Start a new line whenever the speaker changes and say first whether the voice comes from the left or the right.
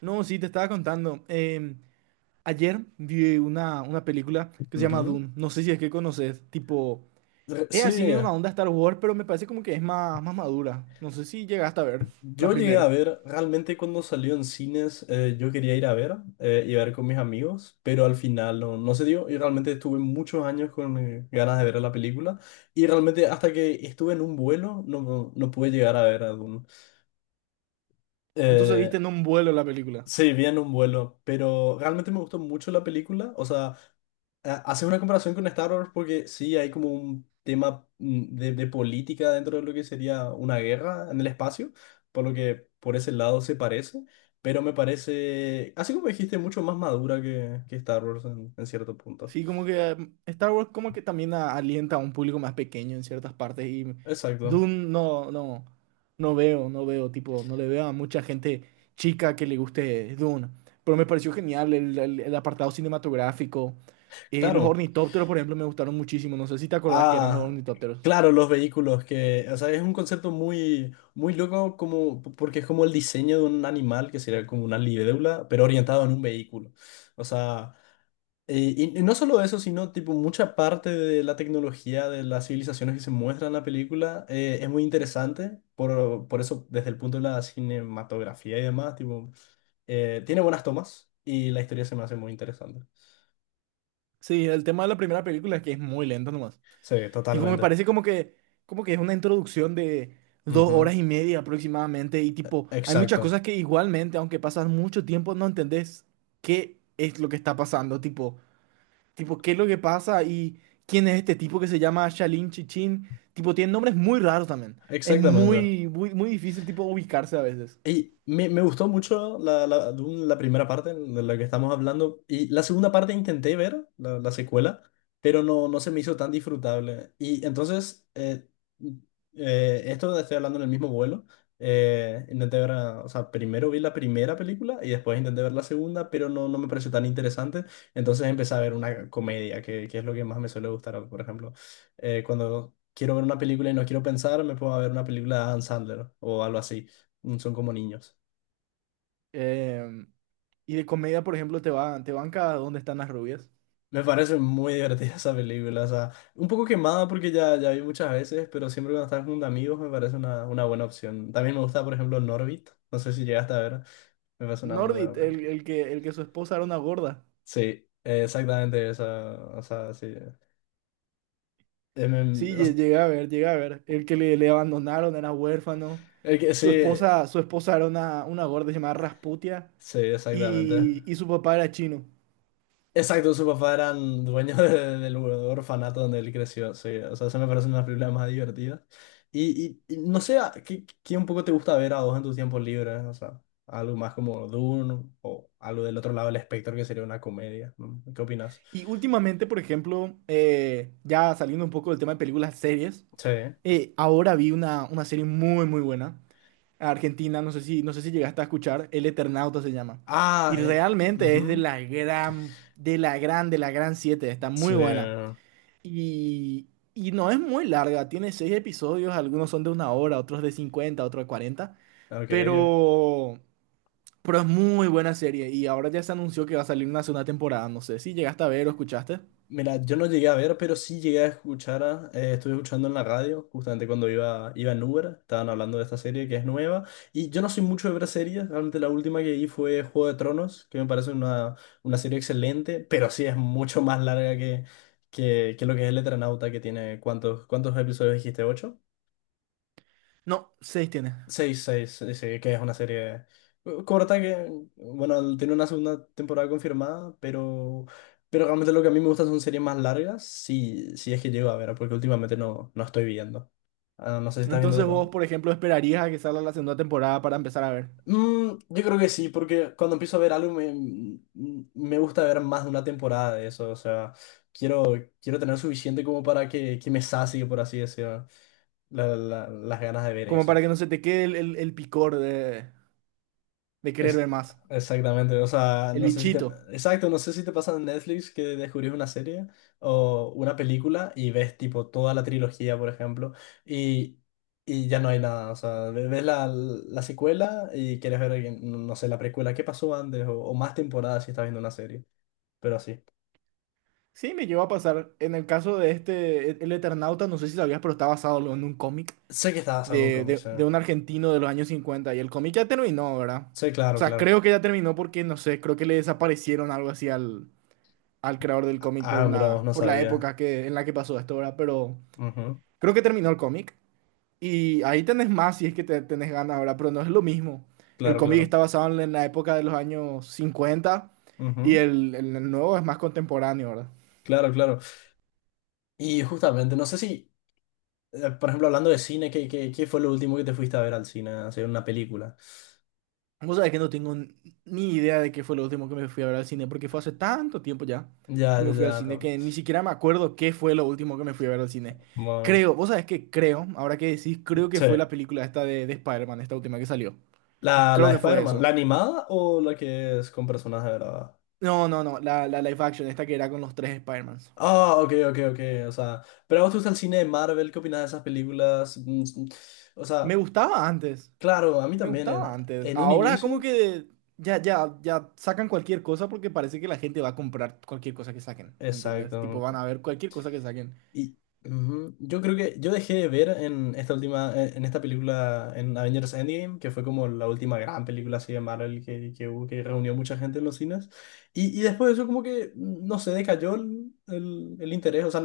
right: No, sí, te estaba contando. Ayer vi una película que se llama
left: Ujú.
right: Dune. No sé si es que conoces. Tipo, es
left: Sí,
right: así medio una onda Star Wars, pero me parece como que es más madura. No sé si llegaste a ver la
left: yo llegué a
right: primera.
left: ver, realmente cuando salió en cines yo quería ir a ver y ver con mis amigos, pero al final no se dio y realmente estuve muchos años con ganas de ver la película y realmente hasta que estuve en un vuelo no pude llegar a ver a Dune.
right: Entonces
left: Eh,
right: viste en un vuelo la película.
left: sí, vi en un vuelo, pero realmente me gustó mucho la película, o sea... haces una comparación con Star Wars porque sí hay como un tema de política dentro de lo que sería una guerra en el espacio, por lo que por ese lado se parece, pero me parece, así como dijiste, mucho más madura que Star Wars en cierto punto.
right: Sí, como que Star Wars como que también alienta a un público más pequeño en ciertas partes, y
left: Exacto.
right: Dune no, no, no veo, tipo, no le veo a mucha gente chica que le guste Dune. Pero me pareció genial el apartado cinematográfico. Los
left: Claro.
right: ornitópteros, por ejemplo, me gustaron muchísimo. No sé si te acordás que eran los
left: Ah,
right: ornitópteros.
left: claro, los vehículos que, o sea, es un concepto muy loco como, porque es como el diseño de un animal que sería como una libélula, pero orientado en un vehículo. O sea... y no solo eso, sino tipo mucha parte de la tecnología de las civilizaciones que se muestran en la película es muy interesante, por eso desde el punto de la cinematografía y demás, tipo, tiene buenas tomas y la historia se me hace muy interesante.
right: Sí, el tema de la primera película es que es muy lento nomás.
left: Sí,
right: Tipo, me
left: totalmente.
right: parece como que es una introducción de dos horas
left: Ujú.
right: y media aproximadamente. Y tipo, hay muchas
left: Exacto,
right: cosas que igualmente, aunque pasas mucho tiempo, no entendés qué es lo que está pasando. Tipo, qué es lo que pasa y quién es este tipo que se llama Shalin Chichin. Tipo, tiene nombres muy raros también. Es
left: exactamente.
right: muy, muy, muy difícil, tipo, ubicarse a veces.
left: Y me gustó mucho Dune, la primera parte de la que estamos hablando. Y la segunda parte intenté ver, la secuela, pero no se me hizo tan disfrutable. Y entonces, esto estoy hablando en el mismo vuelo. Intenté ver, o sea, primero vi la primera película y después intenté ver la segunda, pero no me pareció tan interesante. Entonces empecé a ver una comedia, que es lo que más me suele gustar, por ejemplo. Cuando quiero ver una película y no quiero pensar, me puedo ver una película de Adam Sandler o algo así. Son como niños.
right: Em, y de comedia, por ejemplo, te banca ¿Dónde están las rubias?
left: Me parece muy divertida esa película. O sea, un poco quemada porque ya vi muchas veces, pero siempre cuando estás con amigos me parece una buena opción. También me gusta, por ejemplo, Norbit. No sé si llegaste a ver. Me parece una muy
right: Nordit,
left: buena
right: el,
left: película.
right: el que, el que su esposa era una gorda.
left: Sí, exactamente esa. O sea, sí. Eh, me-
right: Sí,
left: o s-
right: llegué a ver. El que le abandonaron era huérfano.
left: el que,
right: Su
left: sí,
right: esposa, su esposa era una gorda llamada Rasputia
left: sí, exactamente.
right: y su papá era chino.
left: Exacto, su papá era dueño del orfanato donde él creció, sí. O sea, eso me parece una película más divertida. Y no sé, ¿a ¿qué, qué un poco te gusta ver a vos en tus tiempos libres? O sea, algo más como Dune o algo del otro lado del espectro que sería una comedia. ¿No? ¿Qué opinas?
right: Y últimamente, por ejemplo, ya saliendo un poco del tema de películas, series,
left: Sí.
right: ahora vi una serie muy, muy buena. Argentina, no sé si llegaste a escuchar, El Eternauta se llama. Y
left: Ah,
right: realmente es de
left: ujú.
right: la gran, de la gran, de la gran siete, está muy
left: Sí.
right: buena.
left: Ok,
right: Y no es muy larga, tiene seis episodios, algunos son de una hora, otros de 50, otros de 40,
left: ok.
right: pero, pero es muy buena serie y ahora ya se anunció que va a salir una segunda temporada, no sé si llegaste a ver o escuchaste.
left: Mira, yo no llegué a ver, pero sí llegué a escuchar, estuve escuchando en la radio, justamente cuando iba en Uber, estaban hablando de esta serie que es nueva, y yo no soy mucho de ver series, realmente la última que vi fue Juego de Tronos, que me parece una serie excelente, pero sí es mucho más larga que lo que es El Eternauta, que tiene, cuántos episodios dijiste? ¿Ocho?
right: No, seis tiene.
left: Seis, seis, sí, sí, que es una serie corta que, bueno, tiene una segunda temporada confirmada, pero realmente lo que a mí me gusta son series más largas, si es que llego a ver, porque últimamente no estoy viendo. Ah, no sé si estás viendo
right: Entonces vos,
left: todo.
right: por ejemplo, esperarías a que salga la segunda temporada para empezar a ver,
left: Mm, yo creo que sí, porque cuando empiezo a ver algo me gusta ver más de una temporada de eso, o sea, quiero, quiero tener suficiente como para que me sacie, por así decirlo, las ganas de ver
right: como para
left: eso.
right: que no se te quede el picor de querer ver
left: Ex-
right: más,
left: Exactamente, o sea,
right: el
left: no sé si te...
right: bichito.
left: Exacto, no sé si te pasa en Netflix que descubrís una serie o una película y ves tipo toda la trilogía, por ejemplo, y, y ya no hay nada, o sea, ves la secuela y quieres ver, no sé, la precuela, qué pasó antes o más temporadas si estás viendo una serie, pero así.
right: Sí, me llegó a pasar. En el caso de este, El Eternauta, no sé si sabías, pero está basado en un cómic
left: Sé que estaba haciendo un
right: de,
left: cómic,
right: de-
left: sí.
right: de un argentino de los años 50, y el cómic ya terminó, ¿verdad?
left: Sí,
right: O
left: claro,
right: sea,
left: claro.
right: creo que ya terminó porque, no sé, creo que le desaparecieron algo así al creador del cómic
left: Ah, mira, vos no
right: por la
left: sabía.
right: época que, en la que pasó esto, ¿verdad? Pero
left: Ujú.
right: creo que terminó el cómic, y ahí tenés más si es que tenés ganas, ¿verdad? Pero no es lo mismo. El
left: Claro,
right: cómic
left: claro.
right: está basado en la época de los años 50, y
left: Ujú.
right: el nuevo es más contemporáneo, ¿verdad?
left: Claro, claro. Y justamente, no sé si... Por ejemplo, hablando de cine, qué fue lo último que te fuiste a ver al cine? Hacer una película.
right: Vos sabés que no tengo ni idea de qué fue lo último que me fui a ver al cine, porque fue hace tanto tiempo ya
left: Ya,
right: que
left: ya,
right: me fui al cine
left: ya.
right: que ni siquiera me acuerdo qué fue lo último que me fui a ver al cine.
left: Bueno,
right: Creo, vos sabés que creo, ahora que decís, creo que
left: sí.
right: fue la película esta de Spider-Man, esta última que salió.
left: La
right: Creo
left: de
right: que fue
left: Spider-Man,
right: eso.
left: ¿la animada o la que es con personajes de verdad?
right: No, no, no, la live action, esta que era con los tres Spider-Mans.
left: Ah, ok, ok, ok. O sea, pero a vos te gusta el cine de Marvel, ¿qué opinas de esas películas? Mm, mm, o
right: Me
left: sea,
right: gustaba antes,
left: claro, a mí
right: me
left: también
right: gustaba antes.
left: en un
right: Ahora
left: inicio.
right: como que ya, ya, ya sacan cualquier cosa porque parece que la gente va a comprar cualquier cosa que saquen, ¿entendés? Tipo,
left: Exacto.
right: van a ver cualquier cosa que saquen.
left: Y ujú, yo creo que yo dejé de ver en esta última, en esta película, en Avengers Endgame, que fue como la última gran película así de Marvel que hubo, que reunió mucha gente en los cines. Y después de eso como que, no sé, decayó el interés, o sea,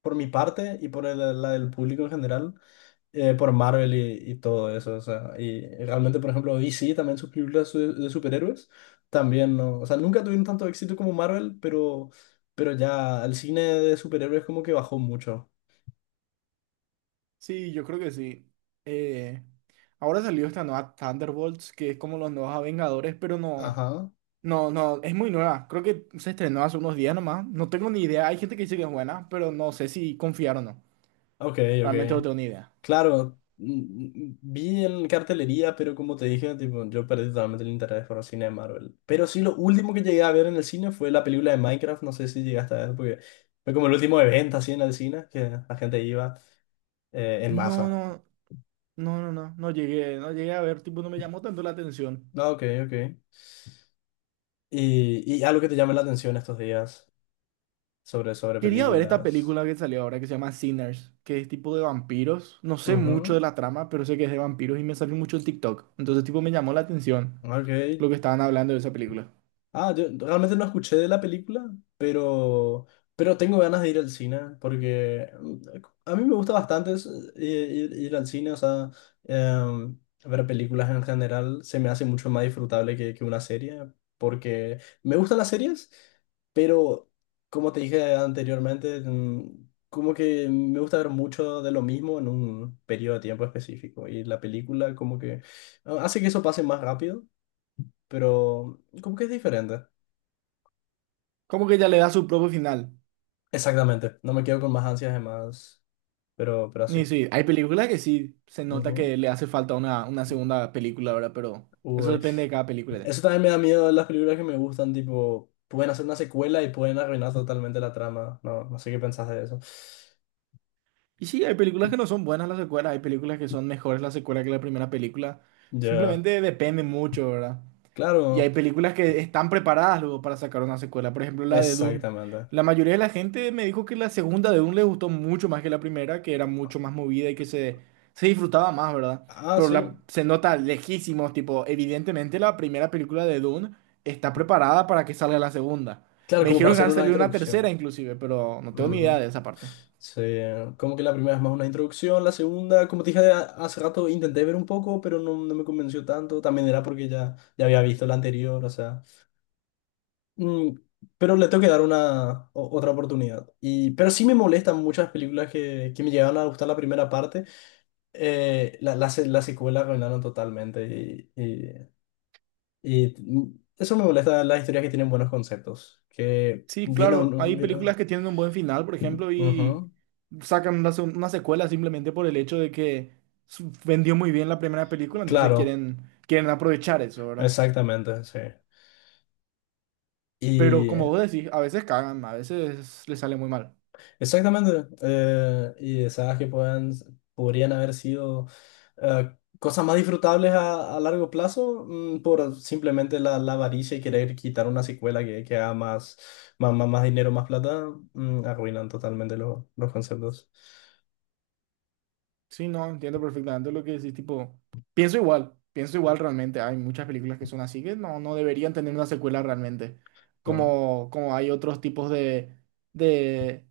left: por mi parte y por la del público en general por Marvel y todo eso, o sea, y realmente, por ejemplo, DC también sus películas de superhéroes, también, ¿no? O sea, nunca tuvieron tanto éxito como Marvel, pero ya el cine de superhéroes como que bajó mucho.
right: Sí, yo creo que sí. Eh, ahora salió esta nueva Thunderbolts, que es como los nuevos Vengadores, pero no,
left: Ajá,
right: no, no, es muy nueva. Creo que se estrenó hace unos días nomás. No tengo ni idea. Hay gente que dice que es buena, pero no sé si confiar o no.
left: ok,
right: Realmente no
left: ok.
right: tengo ni idea.
left: Claro, mm, mm, vi en cartelería, pero como te dije, tipo, yo perdí totalmente el interés por el cine de Marvel. Pero sí, lo último que llegué a ver en el cine fue la película de Minecraft, no sé si llegaste a ver, porque fue como el último evento así en el cine, que la gente iba en
right: No, no,
left: masa.
right: no, no, no, no llegué a ver, tipo, no me llamó tanto la atención.
left: Ah, ok, ok. Y algo que te llame la atención estos días sobre, sobre
right: Quería ver esta
left: películas.
right: película que salió ahora que se llama Sinners, que es tipo de vampiros. No sé mucho de
left: Ujú.
right: la trama, pero sé que es de vampiros y me salió mucho el TikTok. Entonces, tipo, me llamó la atención
left: Ok.
right: lo que estaban hablando de esa película.
left: Ah, yo realmente no escuché de la película, pero, pero tengo ganas de ir al cine, porque a mí me gusta bastante ir al cine, o sea, em, ver películas en general se me hace mucho más disfrutable que una serie, porque me gustan las series, pero como te dije anteriormente, mm, como que me gusta ver mucho de lo mismo en un periodo de tiempo específico, y la película como que hace que eso pase más rápido, pero como que es diferente.
right: Como que ya le da su propio final.
left: Exactamente, no me quedo con más ansias de más, pero
right: Y
left: así.
right: sí, hay películas que sí se nota
left: Ujú.
right: que le hace falta una segunda película, ¿verdad? Pero eso
left: Uy.
right: depende de cada película.
left: Eso también me da miedo de las películas que me gustan, tipo, pueden hacer una secuela y pueden arruinar totalmente la trama. No sé qué pensás de eso.
right: Y sí, hay películas que no son buenas las secuelas, hay películas que son mejores las secuelas que la primera película.
left: Ya,
right: Simplemente depende mucho, ¿verdad? Y
left: claro,
right: hay películas que están preparadas luego para sacar una secuela. Por ejemplo, la de Dune.
left: exactamente.
right: La mayoría de la gente me dijo que la segunda de Dune le gustó mucho más que la primera, que era mucho más movida y que se disfrutaba más, ¿verdad?
left: Ah,
right: Pero
left: sí,
right: se nota lejísimos, tipo, evidentemente la primera película de Dune está preparada para que salga la segunda.
left: claro,
right: Me
left: como para
right: dijeron que
left: hacer
right: van a
left: una
right: salir una tercera
left: introducción.
right: inclusive, pero no tengo ni idea
left: Ujú.
right: de esa parte.
left: Sí, como que la primera es más una introducción, la segunda, como te dije hace rato, intenté ver un poco, pero no me convenció tanto. También era porque ya había visto la anterior, o sea. Mm, pero le tengo que dar una otra oportunidad. Y, pero sí me molestan muchas películas que me llegaron a gustar la primera parte. La secuela arruinaron totalmente. Eso me molesta de las historias que tienen buenos conceptos. Que
right: Sí,
left: viene un...
right: claro, hay
left: viene-
right: películas que tienen un buen final, por ejemplo, y
left: Ujú,
right: sacan una secuela simplemente por el hecho de que vendió muy bien la primera película, entonces
left: claro,
right: quieren, quieren aprovechar eso, ¿verdad?
left: exactamente,
right: Pero
left: sí.
right: como vos decís, a veces cagan, a veces les sale muy mal.
left: Exactamente. Y esas que pueden, podrían haber sido cosas más disfrutables a largo plazo por simplemente la avaricia y querer quitar una secuela que haga más dinero, más plata, mm, arruinan totalmente los conceptos.
right: Sí, no, entiendo perfectamente lo que decís, tipo, pienso igual realmente, hay muchas películas que son así que no deberían tener una secuela realmente,
left: No,
right: como hay otros tipos de... de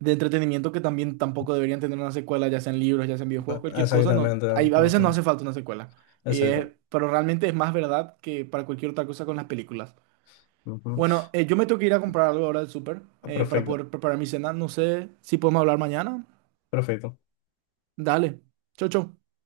right: de entretenimiento que también tampoco deberían tener una secuela, ya sean libros, ya sean videojuegos, cualquier cosa, no,
left: exactamente.
right: hay, a veces no
left: Ujú.
right: hace falta una secuela. Y es-
left: Exacto.
right: pero realmente es más verdad que para cualquier otra cosa con las películas.
left: Ujú.
right: Bueno, yo me tengo que ir a comprar algo ahora del súper, para
left: Perfecto.
right: poder preparar mi cena. No sé si podemos hablar mañana.
left: Perfecto.
right: Dale. Chau, chau.